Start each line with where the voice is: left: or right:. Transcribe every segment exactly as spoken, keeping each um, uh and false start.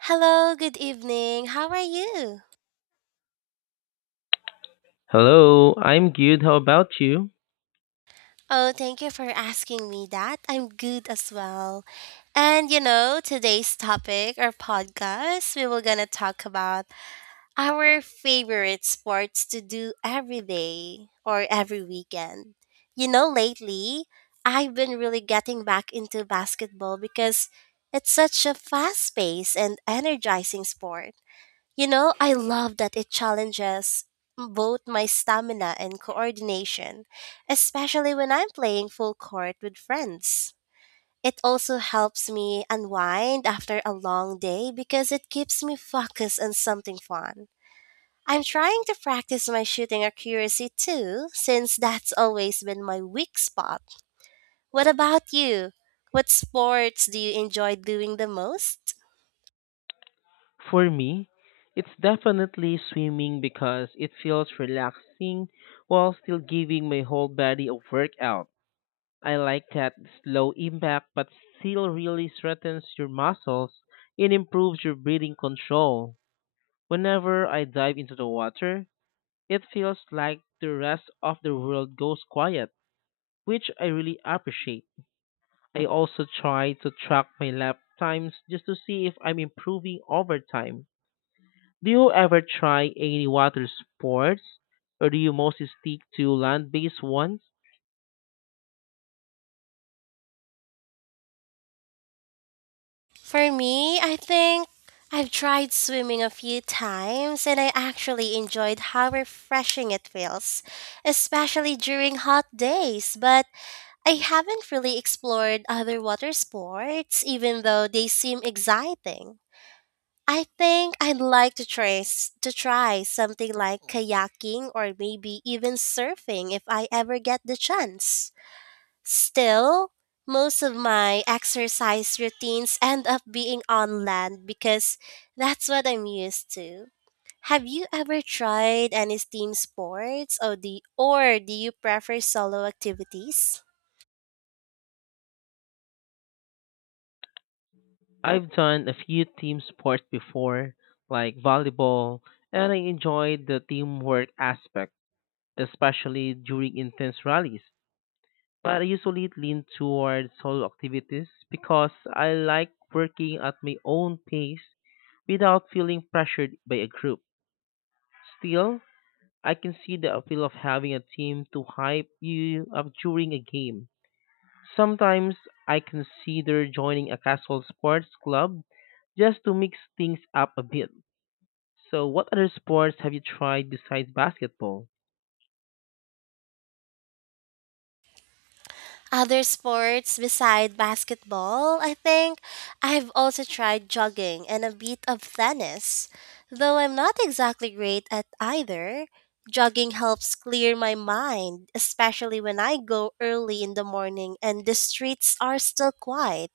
right: Hello, good evening. How are you?
left: Hello, I'm good. How about you?
right: Oh, thank you for asking me that. I'm good as well. And you know, today's topic or podcast, we were gonna talk about our favorite sports to do every day or every weekend. You know, lately I've been really getting back into basketball because it's such a fast paced and energizing sport. You know, I love that it challenges both my stamina and coordination, especially when I'm playing full court with friends. It also helps me unwind after a long day because it keeps me focused on something fun. I'm trying to practice my shooting accuracy too, since that's always been my weak spot. What about you? What sports do you enjoy doing the most?
left: For me, it's definitely swimming because it feels relaxing while still giving my whole body a workout. I like that slow impact but still really strengthens your muscles and improves your breathing control. Whenever I dive into the water, it feels like the rest of the world goes quiet, which I really appreciate. I also try to track my lap times just to see if I'm improving over time. Do you ever try any water sports or do you mostly stick to land-based ones?
right: For me, I think I've tried swimming a few times and I actually enjoyed how refreshing it feels, especially during hot days. But I haven't really explored other water sports, even though they seem exciting. I think I'd like to trace to try something like kayaking or maybe even surfing if I ever get the chance. Still, most of my exercise routines end up being on land because that's what I'm used to. Have you ever tried any team sports or do, or do you prefer solo activities?
left: I've done a few team sports before, like volleyball, and I enjoyed the teamwork aspect, especially during intense rallies. But I usually lean towards solo activities because I like working at my own pace without feeling pressured by a group. Still, I can see the appeal of having a team to hype you up during a game. Sometimes I consider joining a casual sports club just to mix things up a bit. So, what other sports have you tried besides basketball?
right: Other sports beside basketball, I think I've also tried jogging and a bit of tennis. Though I'm not exactly great at either, jogging helps clear my mind, especially when I go early in the morning and the streets are still quiet.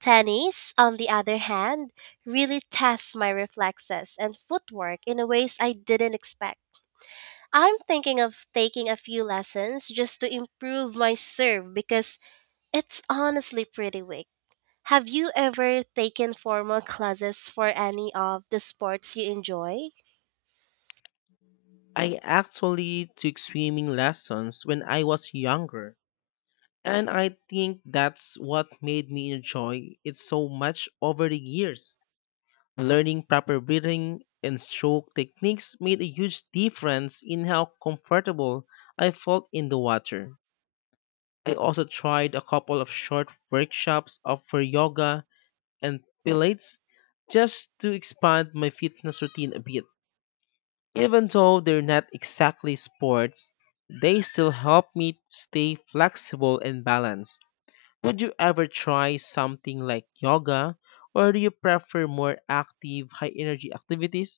right: Tennis, on the other hand, really tests my reflexes and footwork in ways I didn't expect. I'm thinking of taking a few lessons just to improve my serve because it's honestly pretty weak. Have you ever taken formal classes for any of the sports you enjoy?
left: I actually took swimming lessons when I was younger, and I think that's what made me enjoy it so much over the years. Learning proper breathing and stroke techniques made a huge difference in how comfortable I felt in the water. I also tried a couple of short workshops of- for yoga and pilates just to expand my fitness routine a bit. Even though they're not exactly sports, they still help me stay flexible and balanced. Would you ever try something like yoga, or do you prefer more active, high energy activities?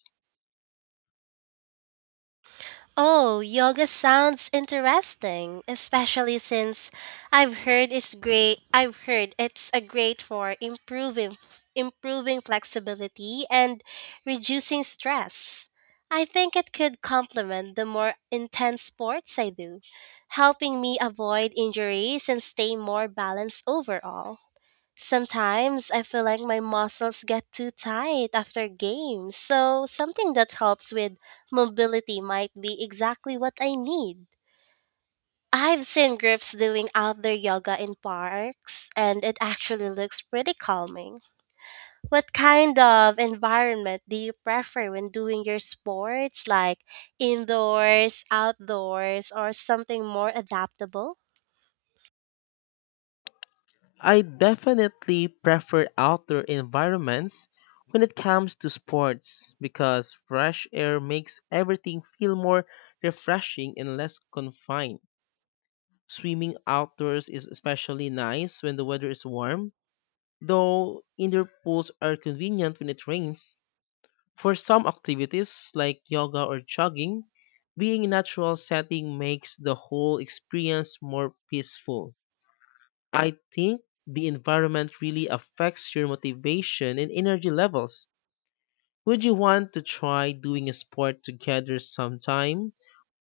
right: Oh, yoga sounds interesting, especially since I've heard it's great. I've heard it's a great for improving improving flexibility and reducing stress. I think it could complement the more intense sports I do, helping me avoid injuries and stay more balanced overall. Sometimes I feel like my muscles get too tight after games, so something that helps with mobility might be exactly what I need. I've seen groups doing outdoor yoga in parks, and it actually looks pretty calming. What kind of environment do you prefer when doing your sports, like indoors, outdoors, or something more adaptable?
left: I definitely prefer outdoor environments when it comes to sports because fresh air makes everything feel more refreshing and less confined. Swimming outdoors is especially nice when the weather is warm, though indoor pools are convenient when it rains. For some activities like yoga or jogging, being in a natural setting makes the whole experience more peaceful. I think the environment really affects your motivation and energy levels. Would you want to try doing a sport together sometime?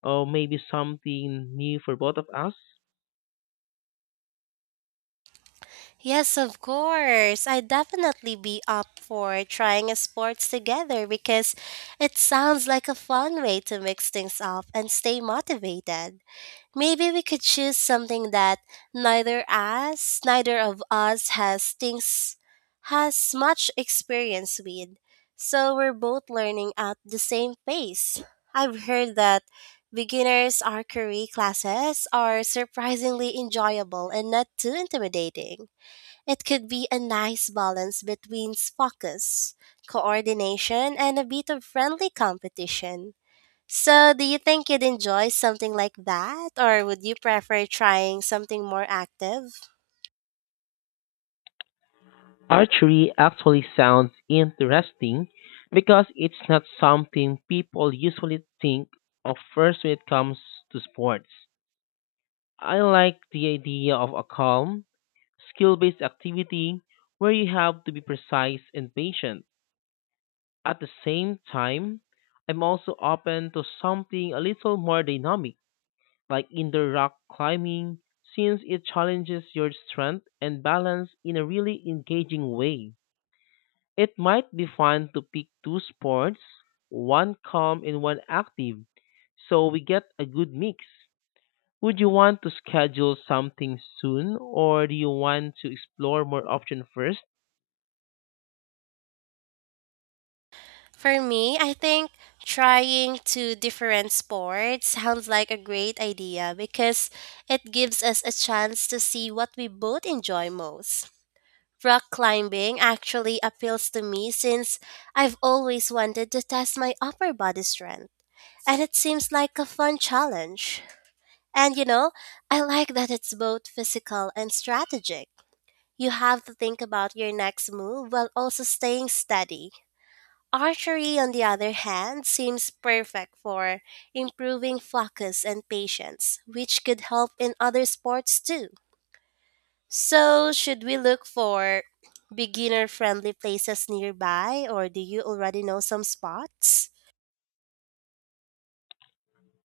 left: Or maybe something new for both of us?
right: Yes, of course. I'd definitely be up for trying a sports together because it sounds like a fun way to mix things up and stay motivated. Maybe we could choose something that neither us, neither of us has things has much experience with. So we're both learning at the same pace. I've heard that beginners archery classes are surprisingly enjoyable and not too intimidating. It could be a nice balance between focus, coordination, and a bit of friendly competition. So, do you think you'd enjoy something like that, or would you prefer trying something more active?
left: Archery actually sounds interesting because it's not something people usually think of first when it comes to sports. I like the idea of a calm, skill based activity where you have to be precise and patient. At the same time, I'm also open to something a little more dynamic, like indoor rock climbing, since it challenges your strength and balance in a really engaging way. It might be fun to pick two sports, one calm and one active, so we get a good mix. Would you want to schedule something soon, or do you want to explore more options first?
right: For me, I think trying two different sports sounds like a great idea because it gives us a chance to see what we both enjoy most. Rock climbing actually appeals to me since I've always wanted to test my upper body strength, and it seems like a fun challenge. And you know, I like that it's both physical and strategic. You have to think about your next move while also staying steady. Archery, on the other hand, seems perfect for improving focus and patience, which could help in other sports too. So, should we look for beginner friendly places nearby, or do you already know some spots?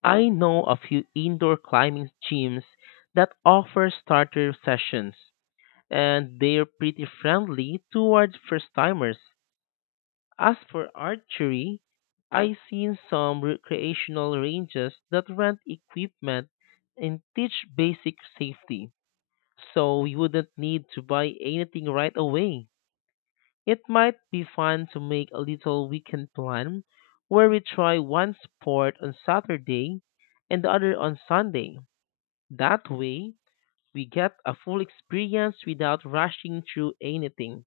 left: I know a few indoor climbing gyms that offer starter sessions, and they're pretty friendly towards first timers. As for archery, I've seen some recreational ranges that rent equipment and teach basic safety, so you wouldn't need to buy anything right away. It might be fun to make a little weekend plan where we try one sport on Saturday and the other on Sunday. That way, we get a full experience without rushing through anything.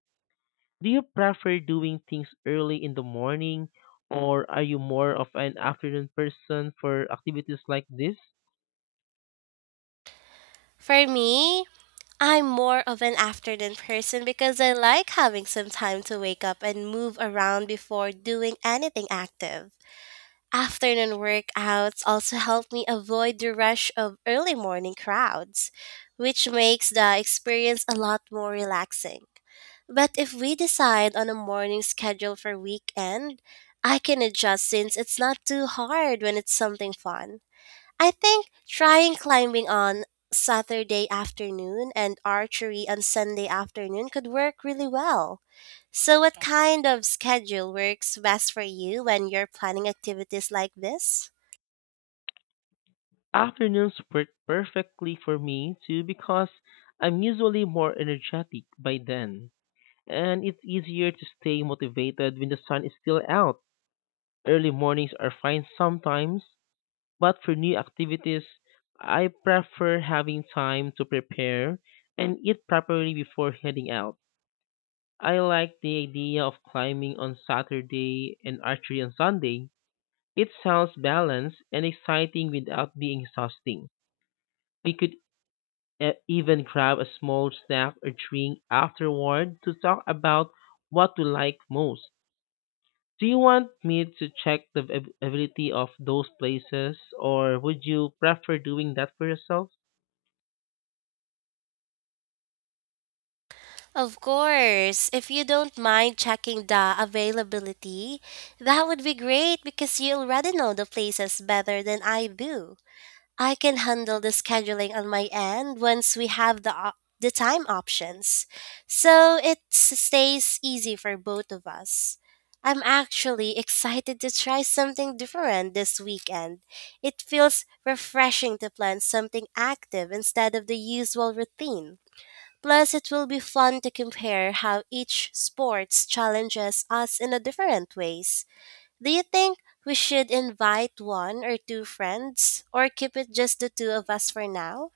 left: Do you prefer doing things early in the morning, or are you more of an afternoon person for activities like this?
right: For me, I'm more of an afternoon person because I like having some time to wake up and move around before doing anything active. Afternoon workouts also help me avoid the rush of early morning crowds, which makes the experience a lot more relaxing. But if we decide on a morning schedule for weekend, I can adjust since it's not too hard when it's something fun. I think trying climbing on Saturday afternoon and archery on Sunday afternoon could work really well. So, what kind of schedule works best for you when you're planning activities like this?
left: Afternoons work perfectly for me too because I'm usually more energetic by then, and it's easier to stay motivated when the sun is still out. Early mornings are fine sometimes, but for new activities, I prefer having time to prepare and eat properly before heading out. I like the idea of climbing on Saturday and archery on Sunday. It sounds balanced and exciting without being exhausting. We could uh, even grab a small snack or drink afterward to talk about what we like most. Do you want me to check the av- availability of those places, or would you prefer doing that for yourself?
right: Of course, if you don't mind checking the availability, that would be great because you already know the places better than I do. I can handle the scheduling on my end once we have the op- the time options. So it s- stays easy for both of us. I'm actually excited to try something different this weekend. It feels refreshing to plan something active instead of the usual routine. Plus, it will be fun to compare how each sports challenges us in a different ways. Do you think we should invite one or two friends or keep it just the two of us for now?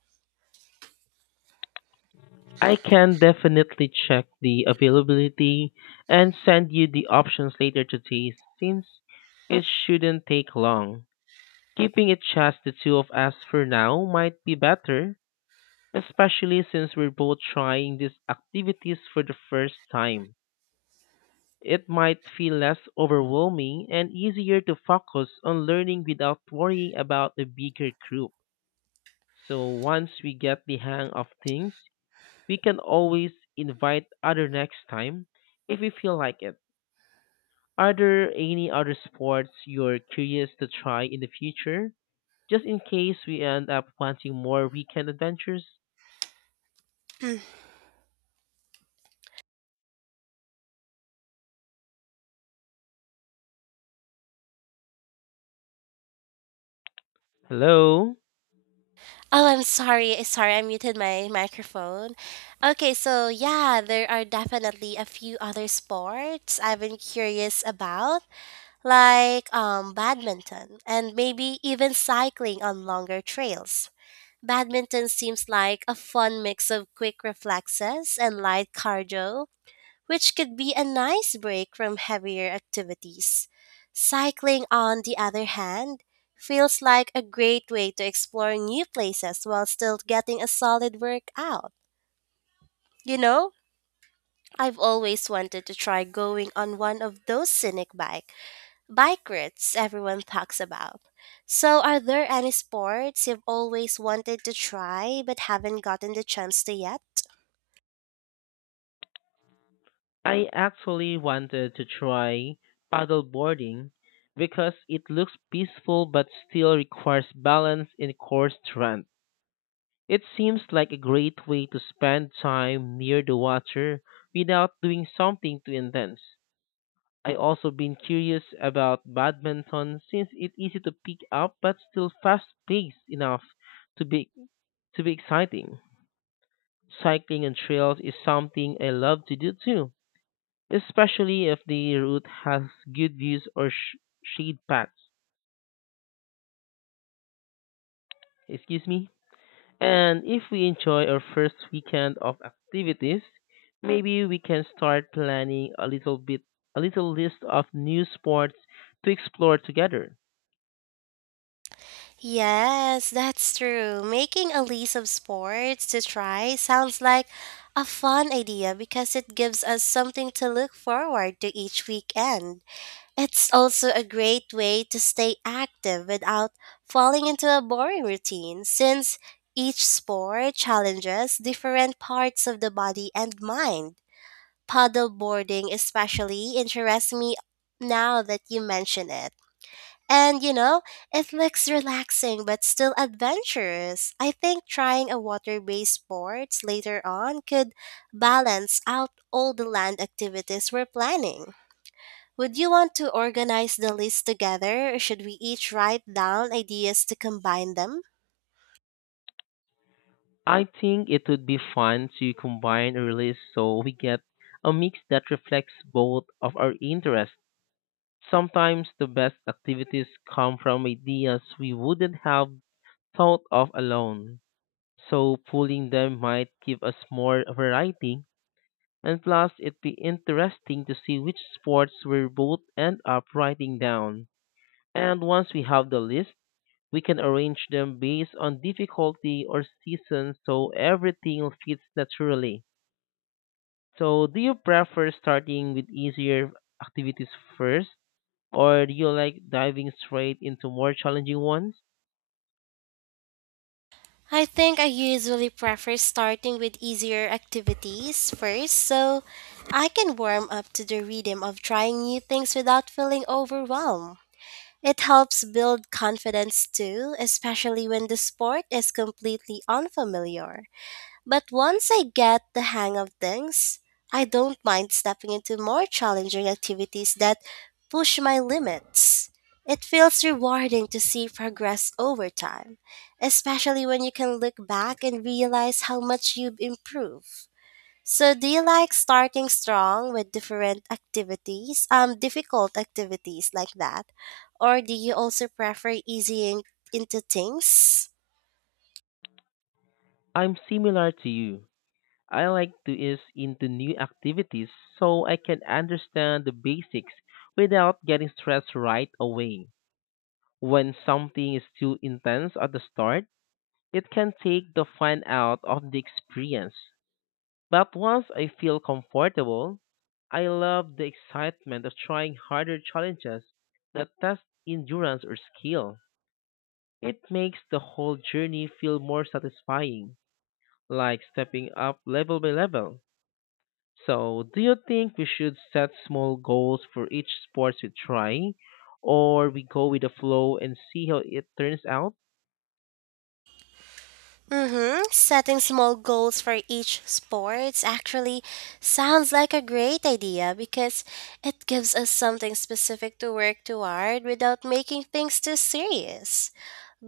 left: I can definitely check the availability and send you the options later today since it shouldn't take long. Keeping it just the two of us for now might be better, especially since we're both trying these activities for the first time. It might feel less overwhelming and easier to focus on learning without worrying about the bigger group. So once we get the hang of things, we can always invite other next time if we feel like it. Are there any other sports you're curious to try in the future? Just in case we end up wanting more weekend adventures?
right: Hmm.
left: Hello?
right: Oh, I'm sorry. eh, Sorry, I muted my microphone. Okay, so yeah, there are definitely a few other sports I've been curious about, like um badminton and maybe even cycling on longer trails. Badminton seems like a fun mix of quick reflexes and light cardio, which could be a nice break from heavier activities. Cycling, on the other hand, feels like a great way to explore new places while still getting a solid workout. You know, I've always wanted to try going on one of those scenic bike bike rides everyone talks about. So, are there any sports you've always wanted to try but haven't gotten the chance to yet?
left: I actually wanted to try paddleboarding because it looks peaceful but still requires balance and core strength. It seems like a great way to spend time near the water without doing something too intense. I also been curious about badminton since it's easy to pick up but still fast-paced enough to be to be exciting. Cycling and trails is something I love to do too, especially if the route has good views or sh- shade paths. Excuse me. And if we enjoy our first weekend of activities, maybe we can start planning a little bit a little list of new sports to explore together.
right: Yes, that's true. Making a list of sports to try sounds like a fun idea because it gives us something to look forward to each weekend. It's also a great way to stay active without falling into a boring routine since each sport challenges different parts of the body and mind. Paddle boarding especially interests me now that you mention it. And you know, it looks relaxing but still adventurous. I think trying a water based sports later on could balance out all the land activities we're planning. Would you want to organize the list together or should we each write down ideas to combine them?
left: I think it would be fun to combine a release so we get a mix that reflects both of our interests. Sometimes the best activities come from ideas we wouldn't have thought of alone, so pulling them might give us more variety. And plus, it'd be interesting to see which sports we're both end up writing down. And once we have the list, we can arrange them based on difficulty or season so everything fits naturally. So, do you prefer starting with easier activities first, or do you like diving straight into more challenging ones?
right: I think I usually prefer starting with easier activities first so I can warm up to the rhythm of trying new things without feeling overwhelmed. It helps build confidence too, especially when the sport is completely unfamiliar. But once I get the hang of things, I don't mind stepping into more challenging activities that push my limits. It feels rewarding to see progress over time, especially when you can look back and realize how much you've improved. So, do you like starting strong with different activities, um, difficult activities like that, or do you also prefer easing into things?
left: I'm similar to you. I like to ease into new activities so I can understand the basics without getting stressed right away. When something is too intense at the start, it can take the fun out of the experience. But once I feel comfortable, I love the excitement of trying harder challenges that test endurance or skill. It makes the whole journey feel more satisfying, like stepping up level by level. So, do you think we should set small goals for each sport we try, or we go with the flow and see how it turns out?
right: Mm-hmm. Setting small goals for each sports actually sounds like a great idea because it gives us something specific to work toward without making things too serious.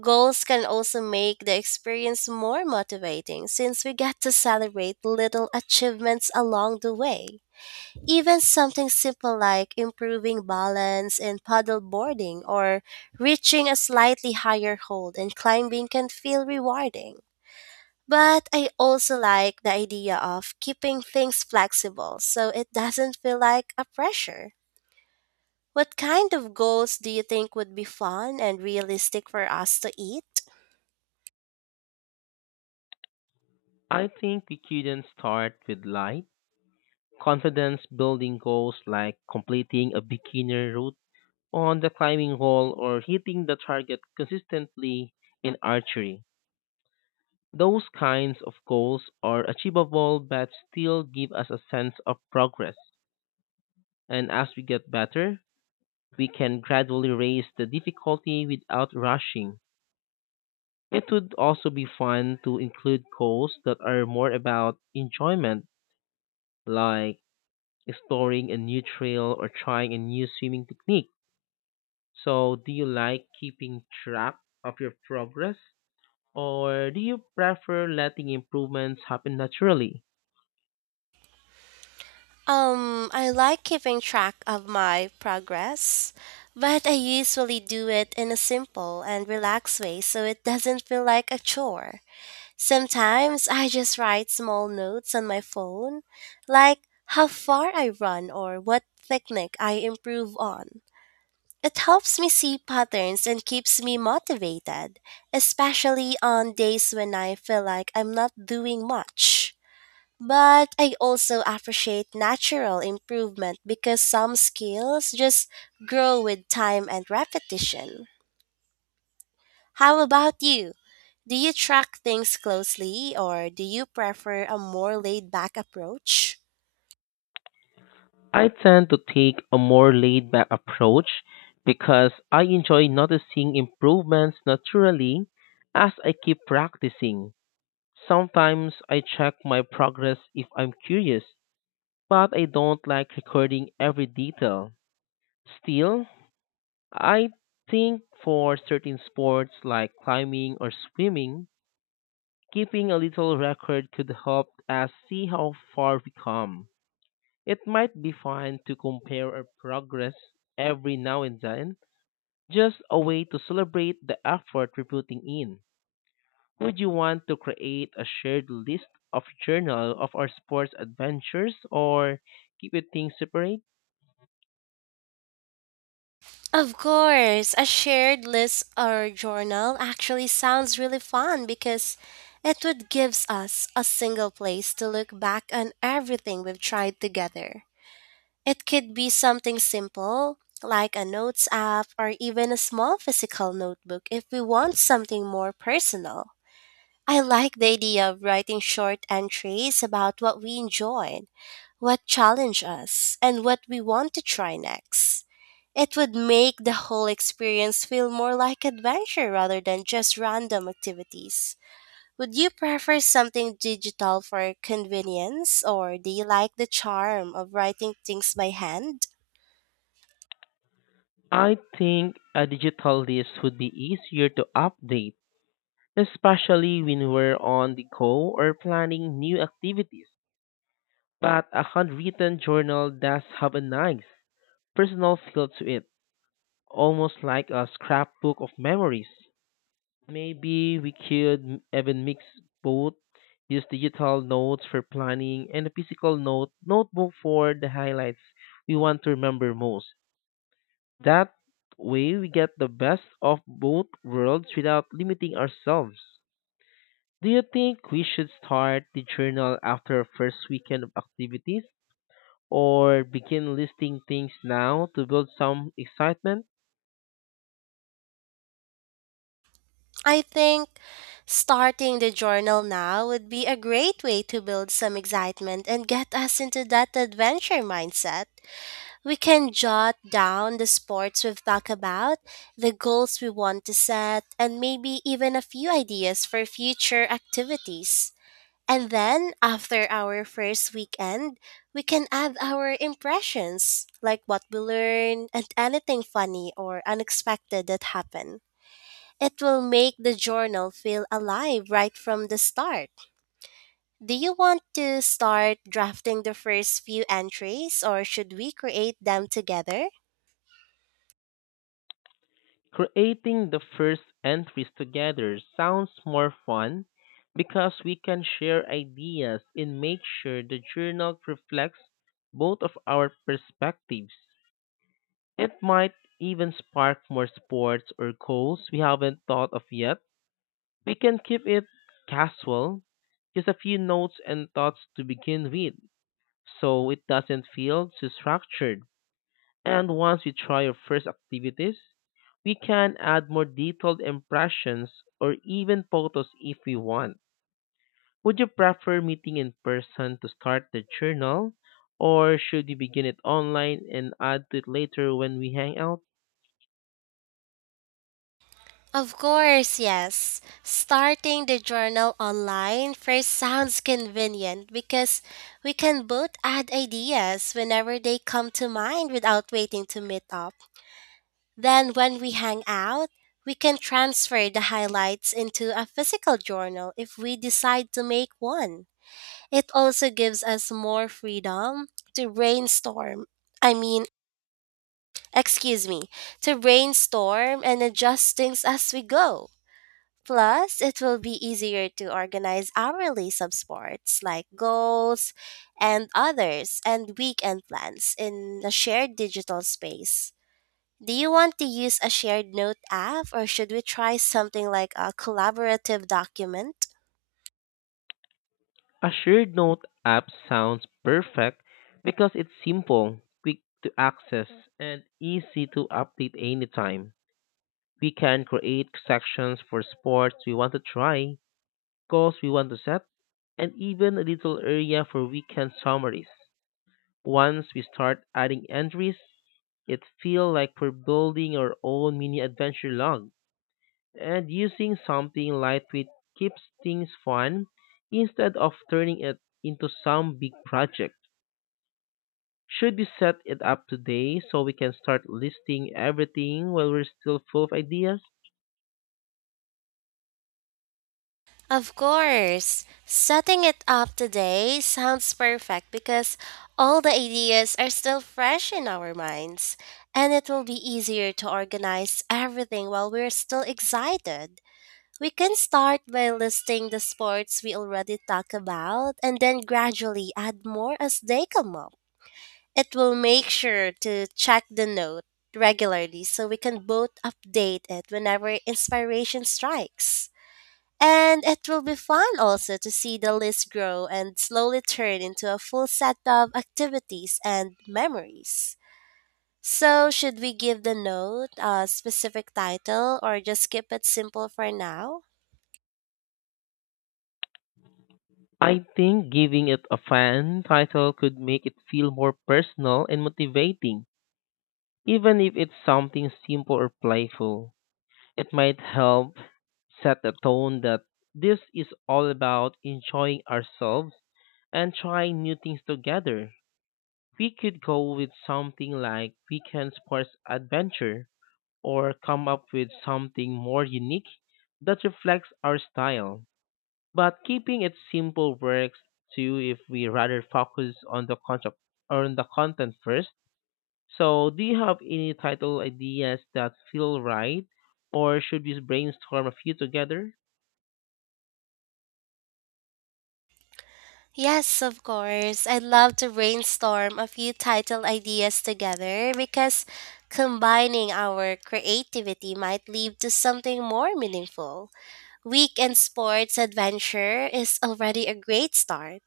right: Goals can also make the experience more motivating since we get to celebrate little achievements along the way. Even something simple like improving balance in paddle boarding or reaching a slightly higher hold in climbing can feel rewarding. But I also like the idea of keeping things flexible so it doesn't feel like a pressure. What kind of goals do you think would be fun and realistic for us to eat?
left: I think we couldn't start with light, confidence building goals like completing a beginner route on the climbing wall or hitting the target consistently in archery. Those kinds of goals are achievable but still give us a sense of progress. And as we get better, we can gradually raise the difficulty without rushing. It would also be fun to include goals that are more about enjoyment, like exploring a new trail or trying a new swimming technique. So, do you like keeping track of your progress? Or do you prefer letting improvements happen naturally?
right: Um, I like keeping track of my progress, but I usually do it in a simple and relaxed way so it doesn't feel like a chore. Sometimes I just write small notes on my phone, like how far I run or what technique I improve on. It helps me see patterns and keeps me motivated, especially on days when I feel like I'm not doing much. But I also appreciate natural improvement because some skills just grow with time and repetition. How about you? Do you track things closely or do you prefer a more laid back approach?
left: I tend to take a more laid back approach because I enjoy noticing improvements naturally as I keep practicing. Sometimes I check my progress if I'm curious, but I don't like recording every detail. Still, I think for certain sports like climbing or swimming, keeping a little record could help us see how far we come. It might be fun to compare our progress every now and then, just a way to celebrate the effort we're putting in. Would you want to create a shared list of journal of our sports adventures or keep it things separate?
right: Of course, a shared list or journal actually sounds really fun because it would gives us a single place to look back on everything we've tried together. It could be something simple, like a notes app or even a small physical notebook if we want something more personal. I like the idea of writing short entries about what we enjoyed, what challenged us, and what we want to try next. It would make the whole experience feel more like adventure rather than just random activities. Would you prefer something digital for convenience, or do you like the charm of writing things by hand?
left: I think a digital list would be easier to update, especially when we're on the go or planning new activities. But a handwritten journal does have a nice personal feel to it almost like a scrapbook of memories. Maybe we could m- even mix both, use digital notes for planning and a physical note notebook for the highlights we want to remember most. That way we get the best of both worlds without limiting ourselves. Do you think we should start the journal after first weekend of activities or begin listing things now to build some excitement?
right: I think starting the journal now would be a great way to build some excitement and get us into that adventure mindset. We can jot down the sports we've talked about, the goals we want to set, and maybe even a few ideas for future activities. And then, after our first weekend, we can add our impressions, like what we learned and anything funny or unexpected that happened. It will make the journal feel alive right from the start. Do you want to start drafting the first few entries or should we create them together?
left: Creating the first entries together sounds more fun because we can share ideas and make sure the journal reflects both of our perspectives. It might even spark more sports or goals we haven't thought of yet. We can keep it casual, just a few notes and thoughts to begin with, so it doesn't feel too structured. And once we try our first activities, we can add more detailed impressions or even photos if we want. Would you prefer meeting in person to start the journal, or should we begin it online and add to it later when we hang out?
right: Of course, yes. Starting the journal online first sounds convenient because we can both add ideas whenever they come to mind without waiting to meet up. Then, when we hang out, we can transfer the highlights into a physical journal if we decide to make one. It also gives us more freedom to brainstorm. I mean, excuse me, to brainstorm and adjust things as we go. Plus, it will be easier to organize hourly subsports like goals and others and weekend plans in a shared digital space. Do you want to use a shared note app or should we try something like a collaborative document?
left: A shared note app sounds perfect because it's simple, quick to access, and easy to update anytime. We can create sections for sports we want to try goals we want to set, and even a little area for weekend summaries. Once we start adding entries, it feels like we're building our own mini adventure log. And using something lightweight keeps things fun instead of turning it into some big project. Should we set it up today so we can start listing everything while we're still full of ideas?
right: Of course. Setting it up today sounds perfect because all the ideas are still fresh in our minds, and it will be easier to organize everything while we're still excited. We can start by listing the sports we already talked about and then gradually add more as they come up. It will make sure to check the note regularly so we can both update it whenever inspiration strikes. And it will be fun also to see the list grow and slowly turn into a full set of activities and memories. So, should we give the note a specific title or just keep it simple for now?
left: I think giving it a fun title could make it feel more personal and motivating. Even if it's something simple or playful, it might help set the tone that this is all about enjoying ourselves and trying new things together. We could go with something like weekend sports adventure or come up with something more unique that reflects our style. But keeping it simple works too if we rather focus on the concept or on the content first so, do you have any title ideas that feel right, or should we brainstorm a few together?
right: Yes, of course. I'd love to brainstorm a few title ideas together because combining our creativity might lead to something more meaningful. Weekend sports adventure is already a great start,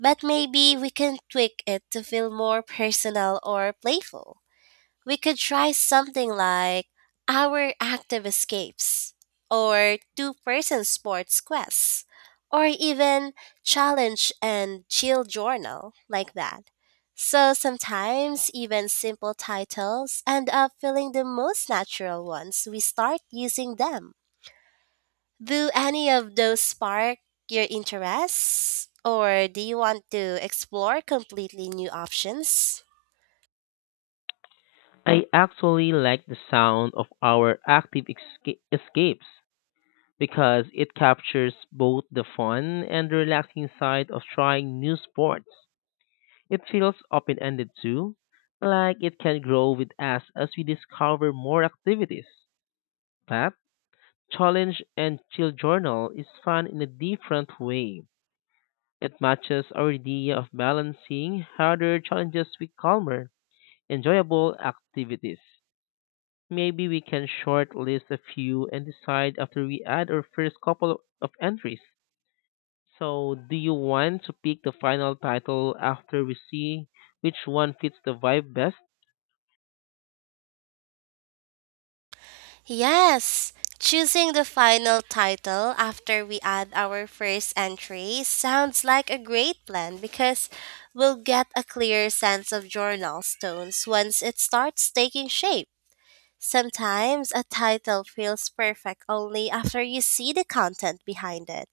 right: but maybe we can tweak it to feel more personal or playful. We could try something like Our Active Escapes, or Two Person Sports Quests, or even Challenge and Chill Journal, like that. So sometimes even simple titles end up feeling the most natural once we start using them. Do any of those spark your interests? Or do you want to explore completely new options?
left: I actually like the sound of our active esca- escapes because it captures both the fun and relaxing side of trying new sports. It feels open ended too, like it can grow with us as we discover more activities. That challenge and chill journal is fun in a different way. It matches our idea of balancing harder challenges with calmer, enjoyable activities. Maybe we can shortlist a few and decide after we add our first couple of entries. So, do you want to pick the final title after we see which one fits the vibe best?
right: Yes, choosing the final title after we add our first entry sounds like a great plan because we'll get a clear sense of journal stones once it starts taking shape. Sometimes a title feels perfect only after you see the content behind it.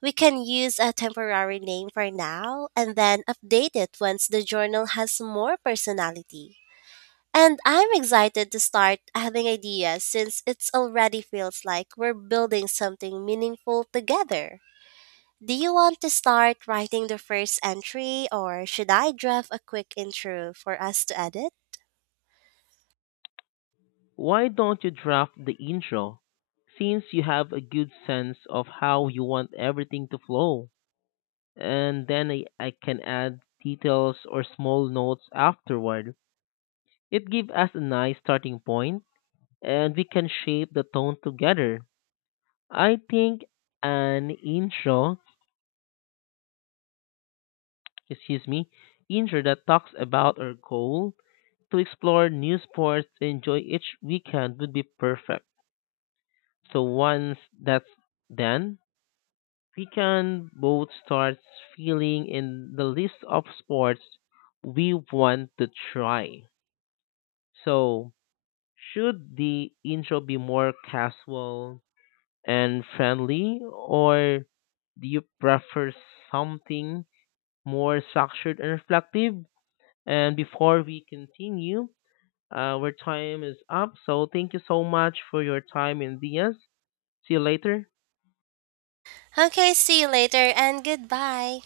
right: We can use a temporary name for now and then update it once the journal has more personality. And I'm excited to start having ideas since it already feels like we're building something meaningful together. Do you want to start writing the first entry or should I draft a quick intro for us to edit?
left: Why don't you draft the intro? Since you have a good sense of how you want everything to flow, and then I, I can add details or small notes afterward. It gives us a nice starting point and we can shape the tone together. I think an intro, excuse me, intro that talks about our goal to explore new sports, enjoy each weekend would be perfect. So once that's done, we can both start filling in the list of sports we want to try. So should the intro be more casual and friendly, or do you prefer something more structured and reflective? And before we continue, uh, our time is up. So thank you so much for your time, Indias. See you later.
right: Okay, see you later and goodbye.